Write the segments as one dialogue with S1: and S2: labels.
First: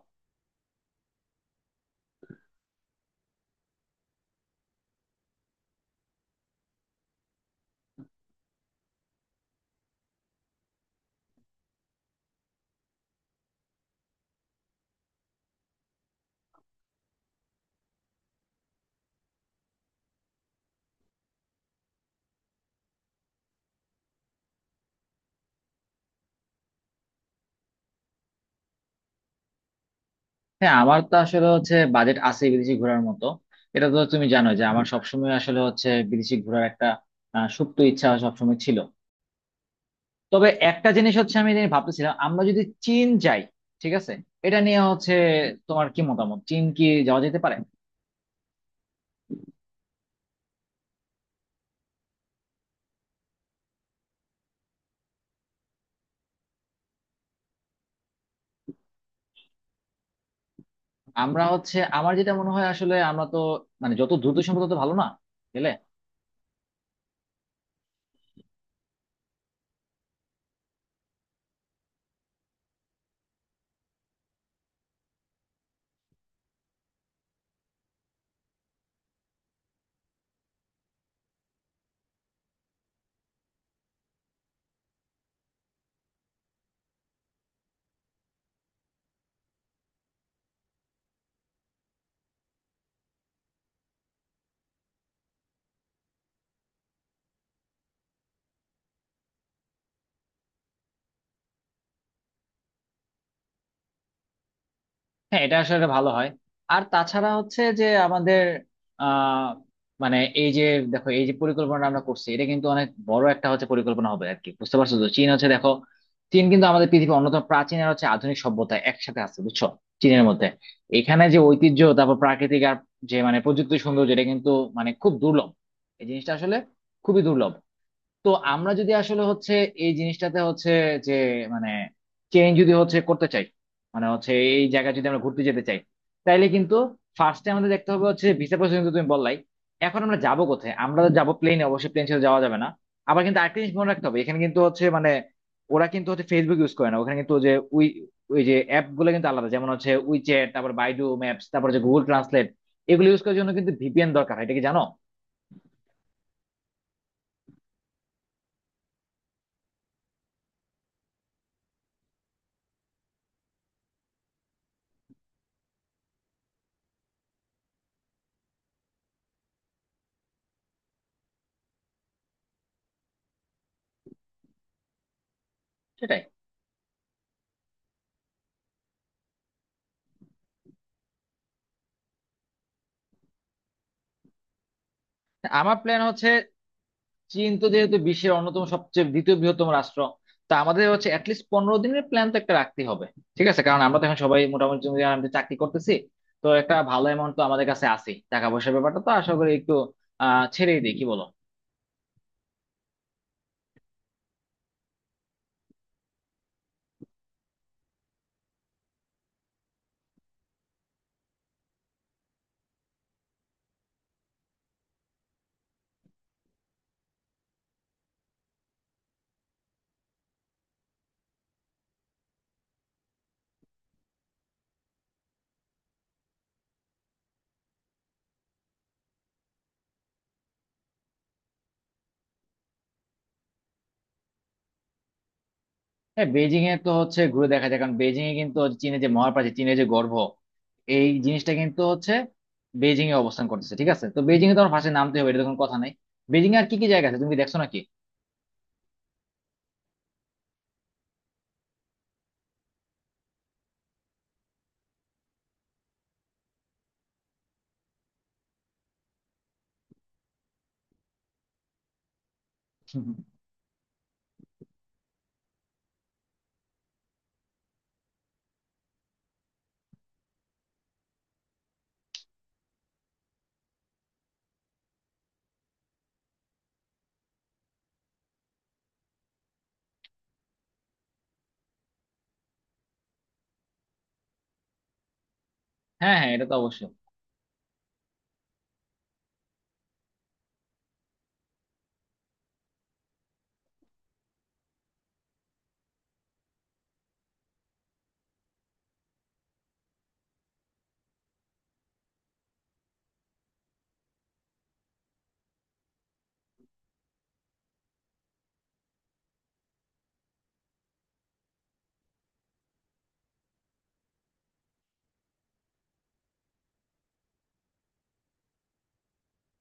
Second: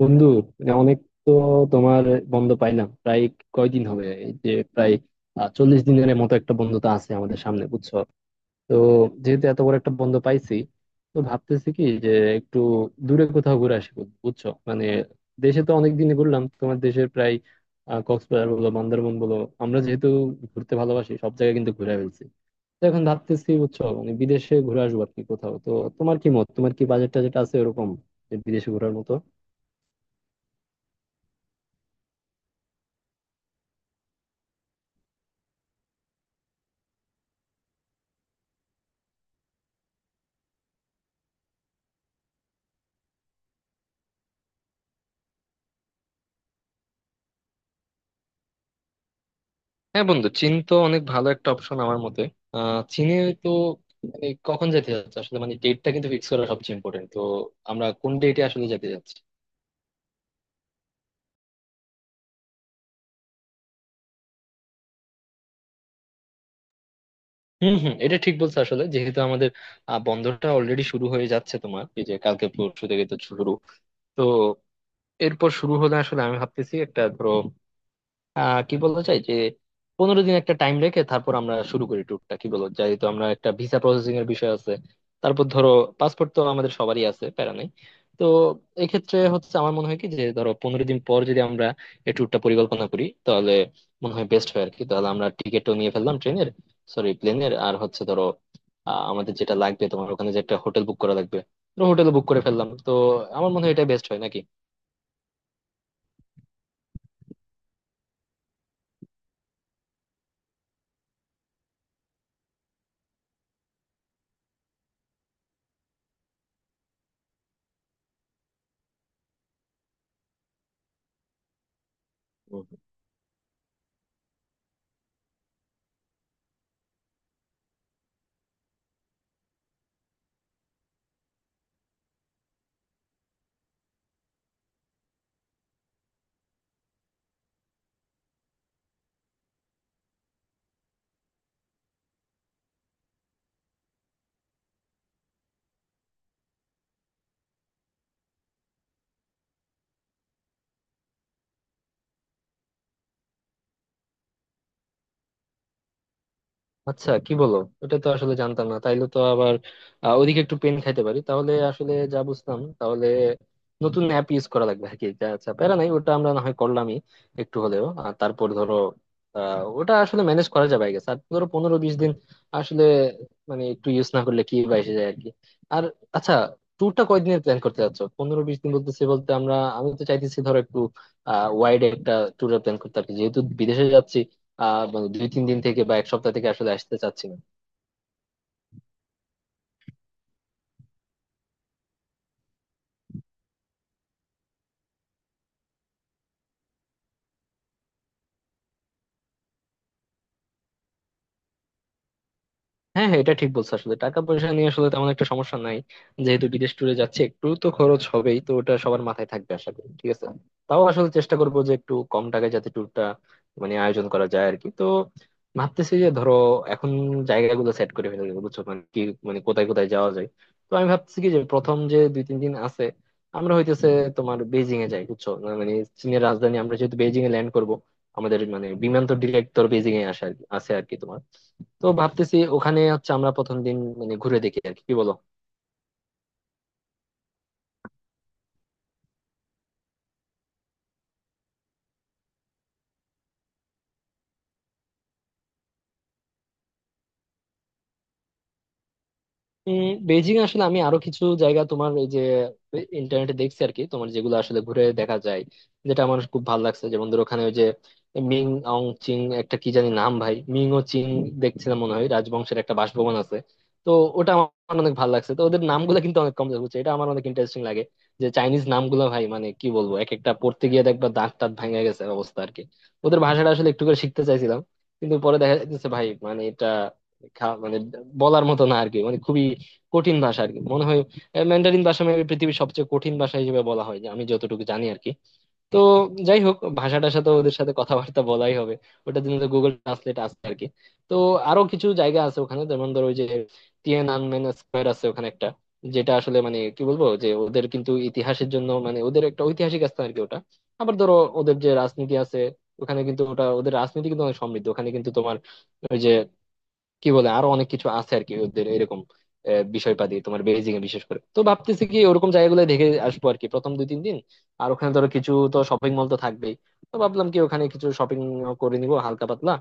S1: বন্ধু মানে অনেক। তো তোমার বন্ধ পাইলাম প্রায়, কয়দিন হবে এই যে প্রায় চল্লিশ দিনের মতো একটা বন্ধ তো আছে আমাদের সামনে, বুঝছো? তো যেহেতু এত বড় একটা বন্ধ পাইছি, তো ভাবতেছি কি যে একটু দূরে কোথাও ঘুরে আসি বন্ধু, বুঝছো মানে। দেশে তো অনেক দিনই ঘুরলাম তোমার, দেশের প্রায় কক্সবাজার বলো, বান্দরবন বলো, আমরা যেহেতু ঘুরতে ভালোবাসি, সব জায়গায় কিন্তু ঘুরে ফেলছি। তো এখন ভাবতেছি, বুঝছো মানে, বিদেশে ঘুরে আসবো আর কি কোথাও। তো তোমার কি মত? তোমার কি বাজেট টাজেট আছে এরকম যে বিদেশে ঘোরার মতো?
S2: হ্যাঁ, আমার তো আসলে হচ্ছে বাজেট আছে বিদেশি ঘোরার মতো। এটা তো তুমি জানো যে আমার সবসময় আসলে হচ্ছে বিদেশি ঘোরার একটা সুপ্ত ইচ্ছা সবসময় ছিল। তবে একটা জিনিস হচ্ছে, আমি যেটা ভাবতেছিলাম, আমরা যদি চীন যাই, ঠিক আছে? এটা নিয়ে হচ্ছে তোমার কি মতামত, চীন কি যাওয়া যেতে পারে?
S1: হ্যাঁ বন্ধু, চীন তো অনেক ভালো একটা অপশন আমার মতে। চীনে তো মানে কখন যেতে যাচ্ছে আসলে, মানে ডেটটা কিন্তু ফিক্স করা সবচেয়ে ইম্পর্টেন্ট। তো আমরা কোন ডেটে আসলে যেতে যাচ্ছি?
S2: আমরা হচ্ছে, আমার যেটা মনে হয় আসলে, আমরা তো মানে যত দ্রুত সম্ভব তত ভালো না গেলে?
S1: হম হম এটা ঠিক বলছো। আসলে যেহেতু আমাদের বন্ধটা অলরেডি শুরু হয়ে যাচ্ছে তোমার, এই যে কালকে পরশু থেকে তো শুরু। তো এরপর শুরু হলে আসলে আমি ভাবতেছি একটা, ধরো কি বলতে চাই যে পনেরো দিন একটা টাইম রেখে তারপর আমরা শুরু করি ট্যুরটা, কি বলো? যেহেতু আমরা একটা ভিসা প্রসেসিং এর বিষয় আছে, তারপর ধরো পাসপোর্ট তো আমাদের সবারই আছে, প্যারা নাই। তো এক্ষেত্রে হচ্ছে আমার মনে হয় কি যে ধরো 15 দিন পর যদি আমরা এই ট্যুরটা পরিকল্পনা করি তাহলে মনে হয় বেস্ট হয় আর কি। তাহলে আমরা টিকিটও নিয়ে ফেললাম ট্রেনের, সরি প্লেনের, আর হচ্ছে ধরো আমাদের যেটা লাগবে তোমার ওখানে যে একটা হোটেল বুক করা লাগবে, হোটেল বুক করে ফেললাম। তো আমার মনে হয় এটা বেস্ট হয় নাকি।
S2: হ্যাঁ, এটা আসলে ভালো হয়। আর তাছাড়া হচ্ছে যে আমাদের আহ মানে এই যে, দেখো, এই যে পরিকল্পনা আমরা করছি, এটা কিন্তু অনেক বড় একটা হচ্ছে পরিকল্পনা হবে আর কি, বুঝতে পারছো? তো চীন হচ্ছে, দেখো, চীন কিন্তু আমাদের পৃথিবীর অন্যতম প্রাচীন আর হচ্ছে আধুনিক সভ্যতা একসাথে আছে, বুঝছো, চীনের মধ্যে। এখানে যে ঐতিহ্য, তারপর প্রাকৃতিক আর যে মানে প্রযুক্তি সৌন্দর্য, এটা কিন্তু মানে খুব দুর্লভ। এই জিনিসটা আসলে খুবই দুর্লভ। তো আমরা যদি আসলে হচ্ছে এই জিনিসটাতে হচ্ছে, যে মানে চেঞ্জ যদি হচ্ছে করতে চাই, মানে হচ্ছে এই জায়গায় যদি আমরা ঘুরতে যেতে চাই, তাইলে কিন্তু ফার্স্টে আমাদের দেখতে হবে হচ্ছে ভিসা প্রসেস, কিন্তু তুমি বললাই। এখন আমরা যাবো কোথায়? আমরা তো যাবো প্লেনে, অবশ্যই প্লেন ছেড়ে যাওয়া যাবে না। আবার কিন্তু আরেকটা জিনিস মনে রাখতে হবে, এখানে কিন্তু হচ্ছে মানে ওরা কিন্তু হচ্ছে ফেসবুক ইউজ করে না, ওখানে কিন্তু যে উই, ওই যে অ্যাপ গুলো কিন্তু আলাদা, যেমন হচ্ছে উইচ্যাট, তারপর বাইডু ম্যাপস, তারপর যে গুগল ট্রান্সলেট, এগুলো ইউজ করার জন্য কিন্তু ভিপিএন দরকার হয়, এটা কি জানো?
S1: আচ্ছা কি বলো, এটা তো আসলে জানতাম না। তাইলে তো আবার ওদিকে একটু পেন খাইতে পারি। তাহলে আসলে যা বুঝলাম, তাহলে নতুন অ্যাপ ইউজ করা লাগবে আর কি। যা, আচ্ছা প্যারা নাই, ওটা আমরা না হয় করলামই একটু হলেও। আর তারপর ধরো ওটা আসলে ম্যানেজ করা যাবে আই গেস। আর ধরো 15-20 দিন আসলে মানে একটু ইউজ না করলে কি বা এসে যায় আর কি। আর
S2: সেটাই।
S1: আচ্ছা, ট্যুরটা কয়দিনের প্ল্যান করতে চাচ্ছ? 15-20 দিন বলতেছি, বলতে আমরা, আমি তো চাইতেছি ধরো একটু ওয়াইড একটা ট্যুরের প্ল্যান করতে আর কি, যেহেতু বিদেশে যাচ্ছি। মানে 2-3 দিন
S2: আমার
S1: থেকে বা
S2: প্ল্যান
S1: এক
S2: হচ্ছে,
S1: সপ্তাহ থেকে আসলে আসতে চাচ্ছি না।
S2: চীন তো যেহেতু বিশ্বের অন্যতম সবচেয়ে দ্বিতীয় বৃহত্তম রাষ্ট্র, তা আমাদের হচ্ছে অ্যাটলিস্ট 15 দিনের প্ল্যান তো একটা রাখতে হবে, ঠিক আছে? কারণ আমরা তো এখন সবাই মোটামুটি, তুমি জানো, আমরা চাকরি করতেছি। তো একটা ভালো অ্যামাউন্ট তো আমাদের কাছে আছে, টাকা পয়সার ব্যাপারটা তো আশা করি একটু ছেড়েই দিই, কি বলো?
S1: হ্যাঁ হ্যাঁ, এটা ঠিক বলছো। আসলে টাকা পয়সা নিয়ে আসলে তেমন একটা সমস্যা নাই, যেহেতু বিদেশ ট্যুরে যাচ্ছে একটু তো খরচ হবেই, তো ওটা সবার মাথায় থাকবে আশা করি, ঠিক আছে। তাও আসলে চেষ্টা করবো যে একটু কম টাকায় যাতে ট্যুরটা মানে আয়োজন করা যায় আর কি। তো ভাবতেছি যে ধরো এখন জায়গাগুলো সেট করে ফেলে দেবো, বুঝছো মানে কি মানে কোথায় কোথায় যাওয়া যায়। তো আমি ভাবছি কি যে প্রথম যে 2-3 দিন আছে, আমরা হইতেছে তোমার বেজিং এ যাই, বুঝছো? মানে চীনের রাজধানী। আমরা যেহেতু বেজিং এ ল্যান্ড করবো, আমাদের মানে বিমান তো ডিরেক্ট তোর বেজিং এ আসে আর কি, আছে আর কি তোমার। তো ভাবতেছি ওখানে হচ্ছে আমরা প্রথম দিন মানে ঘুরে দেখি আর কি, কি বলো?
S2: হ্যাঁ, বেজিং এ তো হচ্ছে ঘুরে দেখা যায়, কারণ বেজিং এ কিন্তু হচ্ছে চীনের যে মহাপ্রাচীর, চীনের যে গর্ভ, এই জিনিসটা কিন্তু হচ্ছে বেজিং এ অবস্থান করতেছে, ঠিক আছে? তো বেজিং এ তো আমার ফার্স্টে নামতে হবে, এটা তো কোনো কথা নাই। বেজিং এ আর কি কি জায়গা আছে, তুমি কি দেখছো নাকি?
S1: উম বেজিং আসলে আমি আরো কিছু জায়গা তোমার এই যে ইন্টারনেটে দেখছি আর কি তোমার, যেগুলো আসলে ঘুরে দেখা যায়, যেটা আমার খুব ভালো লাগছে, যেমন ধর ওখানে ওই যে মিং অং চিং, একটা কি জানি নাম ভাই, মিং ও চিং দেখছিলাম মনে হয় রাজবংশের একটা বাসভবন আছে। তো ওটা আমার অনেক ভালো লাগছে। তো ওদের নামগুলো কিন্তু অনেক কম বুঝছে, এটা আমার অনেক ইন্টারেস্টিং লাগে যে চাইনিজ নামগুলো ভাই, মানে কি বলবো, এক একটা পড়তে গিয়ে দেখবা দাঁত টাত ভাঙে গেছে অবস্থা আর কি। ওদের ভাষাটা আসলে একটু করে শিখতে চাইছিলাম, কিন্তু পরে দেখা যাচ্ছে ভাই মানে এটা মানে বলার মতো না আর কি, মানে খুবই কঠিন ভাষা আর কি মনে হয়। ম্যান্ডারিন ভাষা মেবি পৃথিবীর সবচেয়ে কঠিন ভাষা হিসেবে বলা হয় যে, আমি যতটুকু জানি আর কি। তো
S2: হ্যাঁ হ্যাঁ,
S1: যাই
S2: এটা তো
S1: হোক,
S2: অবশ্যই।
S1: ভাষাটার সাথে ওদের সাথে কথাবার্তা বলাই হবে, ওটার জন্য তো গুগল ট্রান্সলেট আছে আর কি। তো আরো কিছু জায়গা আছে ওখানে, যেমন ধরো ওই যে টিএন আনমেন স্কয়ার আছে ওখানে একটা, যেটা আসলে মানে কি বলবো যে ওদের কিন্তু ইতিহাসের জন্য, মানে ওদের একটা ঐতিহাসিক স্থান আর কি ওটা। আবার ধরো ওদের যে রাজনীতি আছে ওখানে, কিন্তু ওটা ওদের রাজনীতি কিন্তু অনেক সমৃদ্ধ ওখানে, কিন্তু তোমার ওই যে কি বলে, আরো অনেক কিছু আছে আর কি ওদের এরকম বিষয়পাতি তোমার বেজিং এ বিশেষ করে। তো ভাবতেছি কি ওরকম জায়গাগুলো দেখে আসবো আর কি প্রথম 2-3 দিন। আর ওখানে ধরো কিছু তো শপিং মল তো থাকবেই, তো ভাবলাম কি ওখানে কিছু শপিং করে নিবো হালকা পাতলা।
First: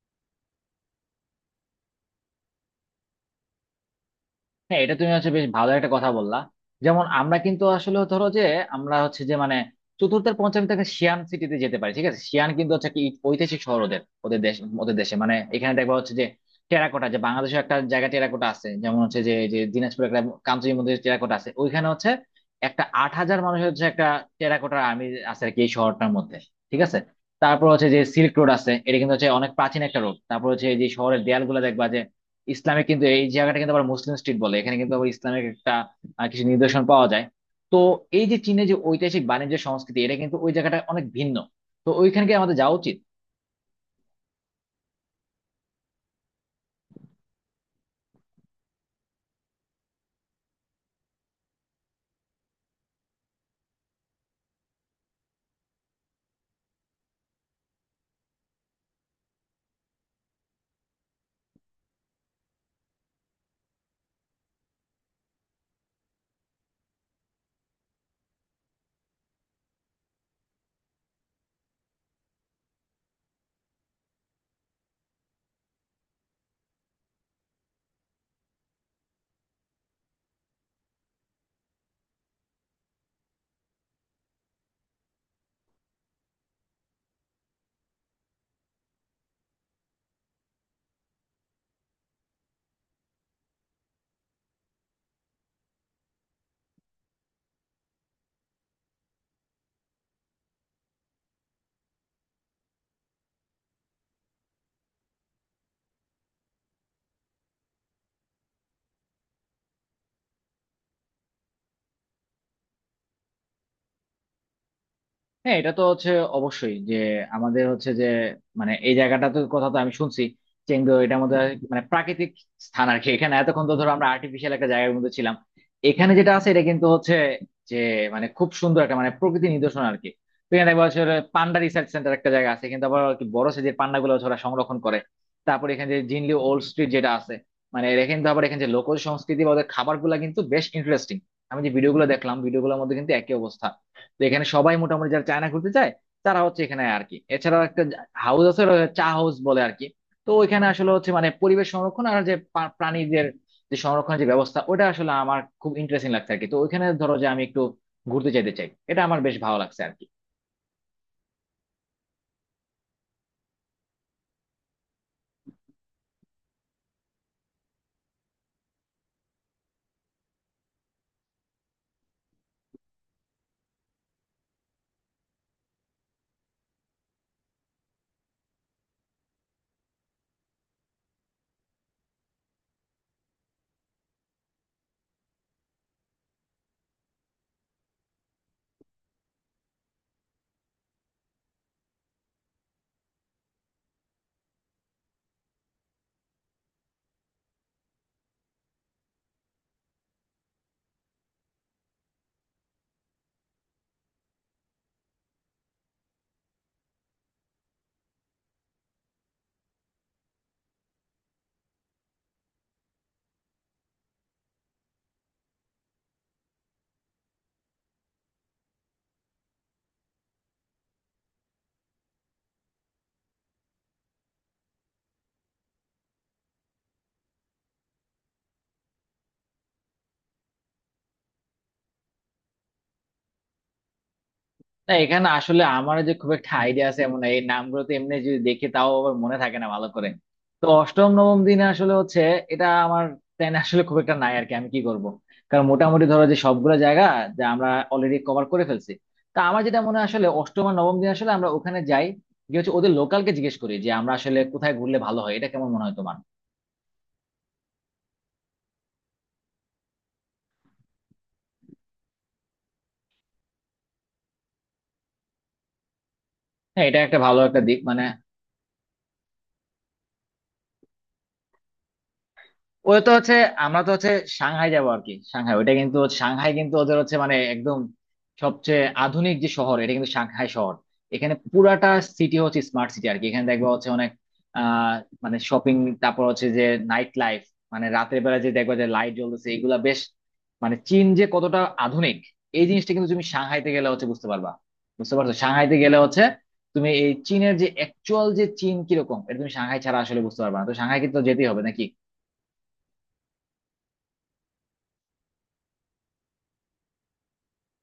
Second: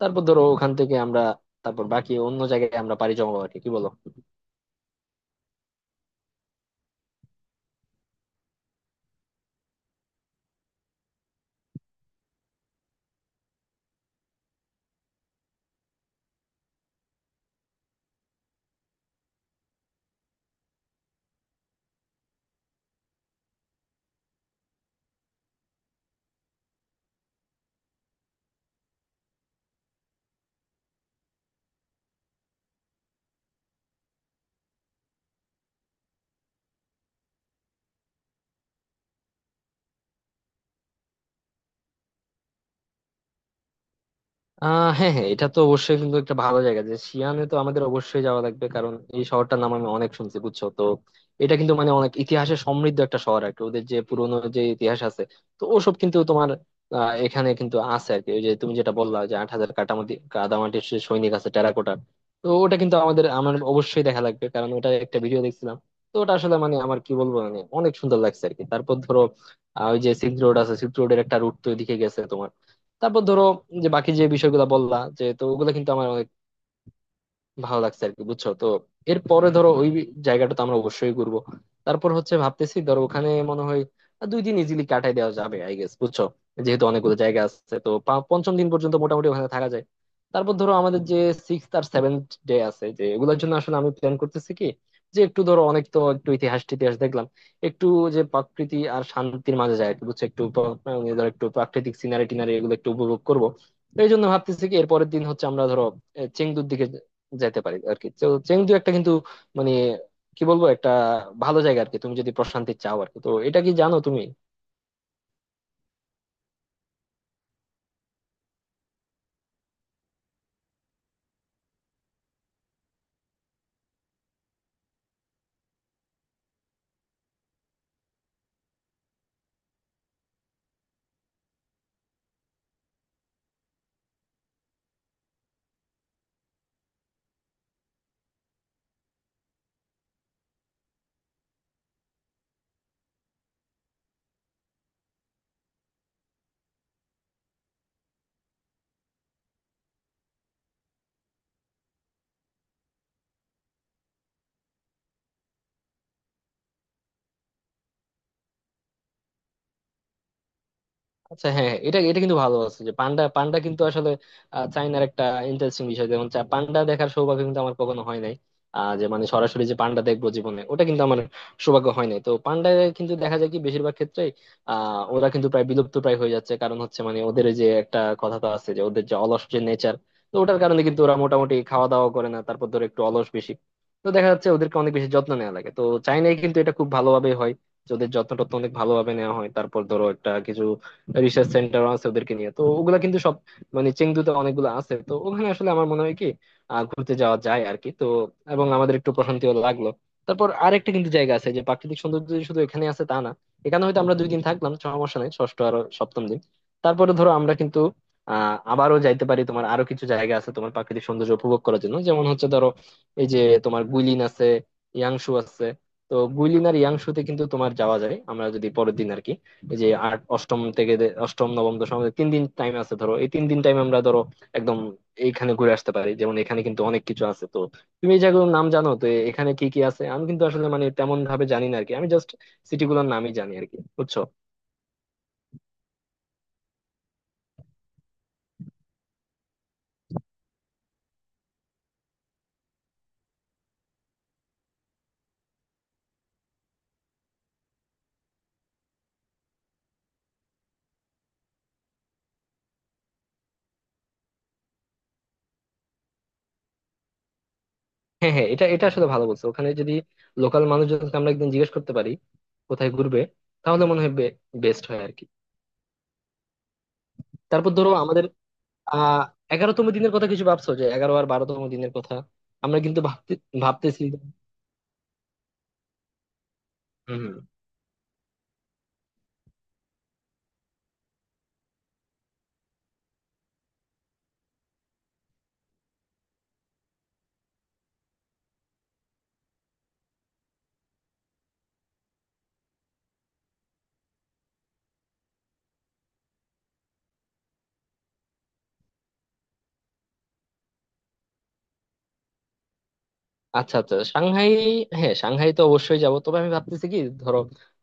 S1: তারপর ধরো ওখান থেকে আমরা তারপর বাকি অন্য জায়গায় আমরা পাড়ি জমাবো আর কি, কি বলো?
S2: হ্যাঁ, এটা তুমি হচ্ছে বেশ ভালো একটা কথা বললা। যেমন আমরা কিন্তু আসলে ধরো যে, আমরা হচ্ছে যে মানে চতুর্থের পঞ্চম থেকে সিয়ান সিটিতে যেতে পারি, ঠিক আছে? সিয়ান কিন্তু হচ্ছে কি ঐতিহাসিক শহর ওদের ওদের দেশ, ওদের দেশে মানে এখানে দেখবা হচ্ছে যে টেরাকোটা, যে বাংলাদেশে একটা জায়গা টেরাকোটা আছে, যেমন হচ্ছে যে যে দিনাজপুরে একটা কামচুর মধ্যে টেরাকোটা আছে, ওইখানে হচ্ছে একটা 8,000 মানুষের হচ্ছে একটা টেরাকোটার আর্মি আছে আর কি, এই শহরটার মধ্যে, ঠিক আছে? তারপর হচ্ছে যে সিল্ক রোড আছে, এটা কিন্তু হচ্ছে অনেক প্রাচীন একটা রোড। তারপর হচ্ছে এই যে শহরের দেয়ালগুলো দেখবা, ইসলামে কিন্তু এই জায়গাটা কিন্তু আবার মুসলিম স্ট্রিট বলে, এখানে কিন্তু আবার ইসলামের একটা কিছু নিদর্শন পাওয়া যায়। তো এই যে চীনে যে ঐতিহাসিক বাণিজ্য সংস্কৃতি, এটা কিন্তু ওই জায়গাটা অনেক ভিন্ন। তো ওইখানে কি আমাদের যাওয়া উচিত?
S1: হ্যাঁ হ্যাঁ, এটা তো অবশ্যই কিন্তু একটা ভালো জায়গা যে শিয়ানে তো আমাদের অবশ্যই যাওয়া লাগবে, কারণ এই শহরটার নাম আমি অনেক শুনছি, বুঝছো? তো এটা কিন্তু মানে অনেক ইতিহাসে সমৃদ্ধ একটা শহর আর কি, ওদের যে পুরোনো যে ইতিহাস আছে, তো ওসব কিন্তু তোমার এখানে কিন্তু আছে আর কি। ওই যে তুমি যেটা বললা যে 8,000 কাটামাটি কাদামাটির সে সৈনিক আছে, টেরাকোটা। তো ওটা কিন্তু আমাদের, আমার অবশ্যই দেখা লাগবে, কারণ ওটা একটা ভিডিও দেখছিলাম। তো ওটা আসলে মানে আমার কি বলবো, মানে অনেক সুন্দর লাগছে আর কি। তারপর ধরো ওই যে সিল্ক রোড আছে, সিল্ক রোডের একটা রুট তো ওইদিকে গেছে। তারপর ধরো যে বাকি যে বিষয়গুলো বললা, যে তো ওগুলো কিন্তু আমার অনেক ভালো লাগছে আর কি, বুঝছো তো। এরপরে ধরো ওই জায়গাটা তো আমরা অবশ্যই ঘুরবো। তারপর হচ্ছে ভাবতেছি ধরো ওখানে মনে হয় 2 দিন ইজিলি কাটাই দেওয়া যাবে আই গেস, বুঝছো? যেহেতু অনেকগুলো জায়গা আছে, তো পঞ্চম দিন পর্যন্ত মোটামুটি ওখানে থাকা যায়। তারপর ধরো আমাদের যে সিক্স আর সেভেন্থ ডে আছে, যে এগুলোর জন্য আসলে আমি প্ল্যান করতেছি কি, যে একটু ধরো অনেক তো একটু ইতিহাস টিতিহাস দেখলাম, একটু যে প্রকৃতি আর শান্তির মাঝে যায় আর কি, বুঝছো, একটু মানে ধরো একটু প্রাকৃতিক সিনারি টিনারি এগুলো একটু উপভোগ করবো। তো এই জন্য ভাবতেছি কি এরপরের দিন হচ্ছে আমরা ধরো এ, চেংদুর দিকে যাইতে পারি আর কি। তো চেংদু একটা কিন্তু মানে কি বলবো, একটা ভালো জায়গা আর কি তুমি যদি প্রশান্তি চাও আর কি। তো এটা কি জানো তুমি?
S2: হ্যাঁ, এটা তো হচ্ছে অবশ্যই যে আমাদের হচ্ছে যে মানে এই জায়গাটা তো কথা তো আমি শুনছি, চেংদু, এটা আমাদের মানে প্রাকৃতিক স্থান আর কি। এখানে এতক্ষণ তো ধরো আমরা আর্টিফিশিয়াল একটা জায়গার মধ্যে ছিলাম, এখানে যেটা আছে এটা কিন্তু হচ্ছে যে মানে খুব সুন্দর একটা মানে প্রকৃতি নিদর্শন আর কি। তো এখানে দেখবো হচ্ছে পান্ডা রিসার্চ সেন্টার একটা জায়গা আছে কিন্তু আবার আর কি, বড় সাইজের পান্ডা গুলো হচ্ছে ওরা সংরক্ষণ করে। তারপর এখানে যে জিনলি ওল্ড স্ট্রিট যেটা আছে, মানে এরা কিন্তু আবার এখানে যে লোকজ সংস্কৃতি বা ওদের খাবার গুলা কিন্তু বেশ ইন্টারেস্টিং। আমি যে ভিডিও গুলো দেখলাম, ভিডিও গুলোর মধ্যে কিন্তু একই অবস্থা। তো এখানে সবাই মোটামুটি যারা চায়না ঘুরতে চায় তারা হচ্ছে এখানে আর কি। এছাড়া একটা হাউস আছে, ওটা চা হাউস বলে আর কি। তো ওইখানে আসলে হচ্ছে মানে পরিবেশ সংরক্ষণ আর যে প্রাণীদের যে সংরক্ষণের যে ব্যবস্থা, ওটা আসলে আমার খুব ইন্টারেস্টিং লাগছে আর কি। তো ওইখানে ধরো যে আমি একটু ঘুরতে যেতে চাই, এটা আমার বেশ ভালো লাগছে আর কি।
S1: আচ্ছা হ্যাঁ হ্যাঁ, এটা এটা কিন্তু ভালো আছে যে পান্ডা। পান্ডা কিন্তু আসলে চায়নার একটা ইন্টারেস্টিং বিষয়, যেমন পান্ডা দেখার সৌভাগ্য কিন্তু আমার কখনো হয় নাই। যে মানে সরাসরি যে পান্ডা দেখবো জীবনে, ওটা কিন্তু আমার সৌভাগ্য হয় নাই। তো পান্ডা কিন্তু দেখা যায় কি বেশিরভাগ ক্ষেত্রে, ওরা কিন্তু প্রায় বিলুপ্ত প্রায় হয়ে যাচ্ছে। কারণ হচ্ছে মানে ওদের ওই যে একটা কথা তো আছে যে ওদের যে অলস যে নেচার, তো ওটার কারণে কিন্তু ওরা মোটামুটি খাওয়া দাওয়া করে না, তারপর ধরো একটু অলস বেশি। তো দেখা যাচ্ছে ওদেরকে অনেক বেশি যত্ন নেওয়া লাগে। তো চাইনায় কিন্তু এটা খুব ভালোভাবে হয়, যে ওদের যত্ন টত্ন অনেক ভালোভাবে নেওয়া হয়। তারপর ধরো একটা কিছু রিসার্চ সেন্টার আছে ওদেরকে নিয়ে, তো ওগুলা কিন্তু সব মানে চেংদুতে অনেকগুলো আছে। তো ওখানে আসলে আমার মনে হয় কি ঘুরতে যাওয়া যায় আর কি, তো এবং আমাদের একটু প্রশান্তিও লাগলো। তারপর আরেকটা কিন্তু জায়গা আছে যে প্রাকৃতিক সৌন্দর্য যে শুধু এখানে আছে তা না। এখানে হয়তো আমরা 2 দিন থাকলাম সমস্যা নেই, ষষ্ঠ আর সপ্তম দিন। তারপরে ধরো আমরা কিন্তু আবারও যাইতে পারি তোমার আরো কিছু জায়গা আছে তোমার প্রাকৃতিক সৌন্দর্য উপভোগ করার জন্য, যেমন হচ্ছে ধরো এই যে তোমার গুইলিন আছে, ইয়াংশু আছে। তো গুইলিন আর ইয়াংশুতে কিন্তু তোমার যাওয়া যায় আমরা যদি পরের দিন আর কি এই যে আট অষ্টম থেকে অষ্টম নবম দশম, আমাদের 3 দিন টাইম আছে। ধরো এই 3 দিন টাইম আমরা ধরো একদম এইখানে ঘুরে আসতে পারি, যেমন এখানে কিন্তু অনেক কিছু আছে। তো তুমি এই জায়গাগুলোর নাম জানো তো এখানে কি কি আছে? আমি কিন্তু আসলে মানে তেমন ভাবে জানি না আরকি, আমি জাস্ট সিটি গুলোর নামই জানি আরকি, বুঝছো?
S2: না, এখানে আসলে আমার যে খুব একটা আইডিয়া আছে এমন না। এই নামগুলো তো এমনি যদি দেখি তাও আবার মনে থাকে না ভালো করে। তো অষ্টম নবম দিনে আসলে হচ্ছে এটা আমার প্ল্যান আসলে খুব একটা নাই আর কি, আমি কি করব। কারণ মোটামুটি ধরো যে সবগুলো জায়গা যা আমরা অলরেডি কভার করে ফেলছি, তা আমার যেটা মনে হয় আসলে অষ্টম আর নবম দিন আসলে আমরা ওখানে যাই, গিয়ে হচ্ছে ওদের লোকালকে জিজ্ঞেস করি যে আমরা আসলে কোথায় ঘুরলে ভালো হয়, এটা কেমন মনে হয় তোমার?
S1: হ্যাঁ হ্যাঁ, এটা এটা আসলে ভালো বলছো, ওখানে যদি লোকাল মানুষজনকে আমরা একদিন জিজ্ঞেস করতে পারি কোথায় ঘুরবে, তাহলে মনে হয় বেস্ট হয় আরকি।
S2: হ্যাঁ, এটা একটা ভালো একটা
S1: তারপর
S2: দিক
S1: ধরো
S2: মানে।
S1: আমাদের আহ এগারোতম দিনের কথা কিছু ভাবছো? যে এগারো আর বারোতম দিনের কথা আমরা
S2: ওই
S1: কিন্তু
S2: তো হচ্ছে, আমরা তো
S1: ভাবতেছি।
S2: হচ্ছে সাংহাই যাবো আর কি। সাংহাই কিন্তু ওদের হচ্ছে মানে
S1: হম।
S2: একদম সবচেয়ে আধুনিক যে শহর, এটা কিন্তু সাংহাই শহর। এখানে পুরাটা সিটি হচ্ছে স্মার্ট সিটি আর কি। এখানে দেখবা হচ্ছে অনেক আহ মানে শপিং, তারপর হচ্ছে যে নাইট লাইফ, মানে রাতের বেলা যে দেখবা যে লাইট জ্বলতেছে, এগুলা বেশ মানে চীন যে কতটা আধুনিক, এই জিনিসটা কিন্তু তুমি সাংহাইতে গেলে হচ্ছে বুঝতে পারবা। বুঝতে পারছো, সাংহাইতে গেলে হচ্ছে তুমি এই চীনের যে অ্যাকচুয়াল যে চীন কিরকম, এটা তুমি সাংহাই ছাড়া আসলে বুঝতে পারবা না। তো সাংহাই কিন্তু যেতেই হবে নাকি।
S1: আচ্ছা আচ্ছা সাংহাই, হ্যাঁ সাংহাই তো অবশ্যই যাব। তবে আমি ভাবতেছি কি ধরো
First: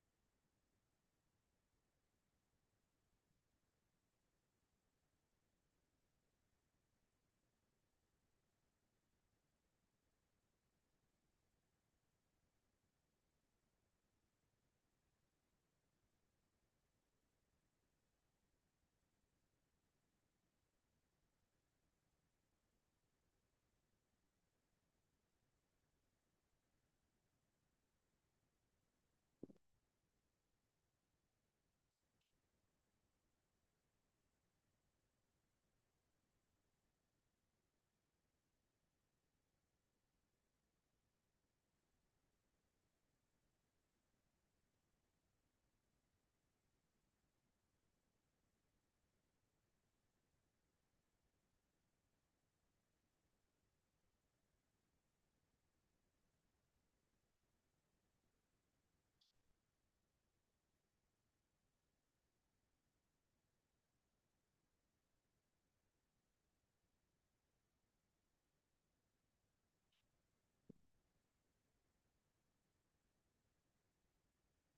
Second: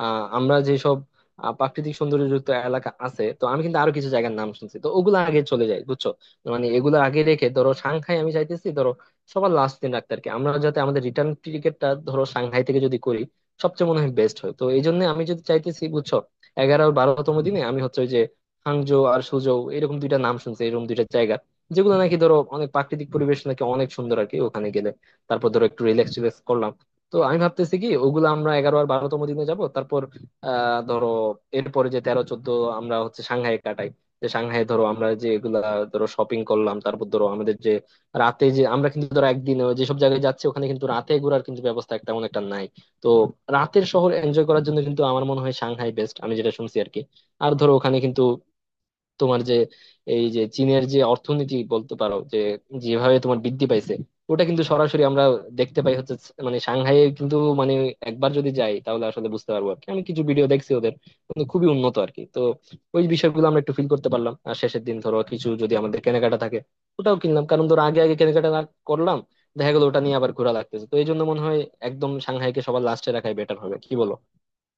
S1: আমরা যেসব প্রাকৃতিক সৌন্দর্যযুক্ত এলাকা আছে, তো আমি কিন্তু আরো কিছু জায়গার নাম শুনছি, তো ওগুলো আগে চলে যাই, বুঝছো? মানে এগুলো আগে রেখে ধরো সাংহাই আমি চাইতেছি ধরো সবার লাস্ট দিন রাখতে আর কি, আমরা যাতে আমাদের রিটার্ন টিকিটটা ধরো সাংহাই থেকে যদি করি সবচেয়ে মনে হয় বেস্ট হয়। তো এই জন্য আমি যদি চাইতেছি, বুঝছো, এগারো আর বারোতম দিনে আমি হচ্ছে ওই যে হাংজো আর সুজৌ এরকম দুইটা নাম শুনছি, এরকম দুইটা জায়গা, যেগুলো নাকি ধরো অনেক প্রাকৃতিক পরিবেশ নাকি অনেক সুন্দর আর কি ওখানে গেলে। তারপর ধরো একটু রিল্যাক্স রিল্যাক্স করলাম। তো আমি ভাবতেছি কি ওগুলো আমরা এগারো আর বারোতম দিনে যাব। তারপর ধরো এরপরে যে তেরো চোদ্দ আমরা হচ্ছে সাংহাইয়ে কাটাই, যে সাংহাইয়ে ধরো আমরা যে এগুলা ধরো শপিং করলাম। তারপর ধরো আমাদের যে রাতে, যে আমরা কিন্তু ধরো একদিন যেসব জায়গায় যাচ্ছি ওখানে কিন্তু রাতে ঘোরার কিন্তু ব্যবস্থা একটা তেমন একটা নাই। তো রাতের শহর এনজয় করার জন্য কিন্তু আমার মনে হয় সাংহাই বেস্ট, আমি যেটা শুনছি আর কি। আর ধরো ওখানে কিন্তু তোমার যে এই যে চীনের যে অর্থনীতি বলতে পারো যে যেভাবে তোমার বৃদ্ধি পাইছে, ওটা কিন্তু সরাসরি আমরা দেখতে পাই হচ্ছে মানে সাংহাইয়ে কিন্তু, মানে একবার যদি যাই তাহলে আসলে বুঝতে পারবো আর কি। আমি কিছু ভিডিও দেখছি ওদের, মানে খুবই উন্নত আর কি। তো ওই বিষয়গুলো আমরা একটু ফিল করতে পারলাম। আর শেষের দিন ধরো কিছু যদি আমাদের কেনাকাটা থাকে ওটাও কিনলাম, কারণ ধরো আগে আগে কেনাকাটা না করলাম দেখা গেলো ওটা নিয়ে আবার ঘোরা লাগতেছে। তো এই জন্য মনে হয় একদম সাংহাইকে সবার লাস্টে রাখাই বেটার হবে, কি বলো?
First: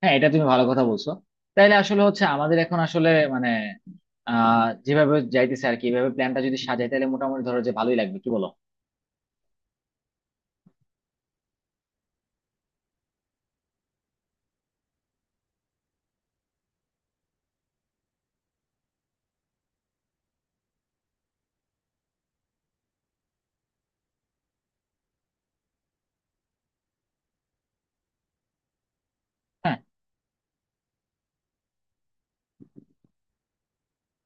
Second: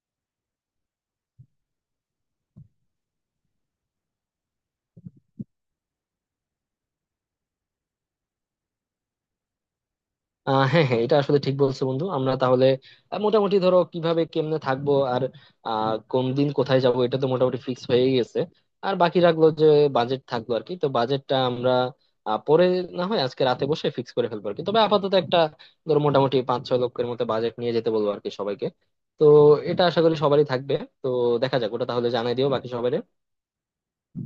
S2: হ্যাঁ, এটা তুমি ভালো কথা বলছো। তাইলে আসলে হচ্ছে আমাদের এখন আসলে মানে যেভাবে যাইতেছে আর কি, এভাবে প্ল্যানটা যদি সাজাই তাহলে মোটামুটি ধরো যে ভালোই লাগবে, কি বলো?
S1: হ্যাঁ হ্যাঁ, এটা আসলে ঠিক বলছো বন্ধু। আমরা তাহলে মোটামুটি ধরো কিভাবে কেমনে থাকবো আর কোন দিন কোথায় যাব এটা তো মোটামুটি ফিক্স হয়ে গেছে। আর বাকি রাখলো যে বাজেট থাকলো আর কি। তো বাজেটটা আমরা পরে না হয় আজকে রাতে বসে ফিক্স করে ফেলবো আর কি। তবে আপাতত একটা ধরো মোটামুটি 5-6 লক্ষের মতো বাজেট নিয়ে যেতে বলবো আর কি সবাইকে। তো
S2: হ্যাঁ।
S1: এটা আশা করি সবারই থাকবে। তো দেখা যাক, ওটা তাহলে জানাই দিও বাকি সবাই।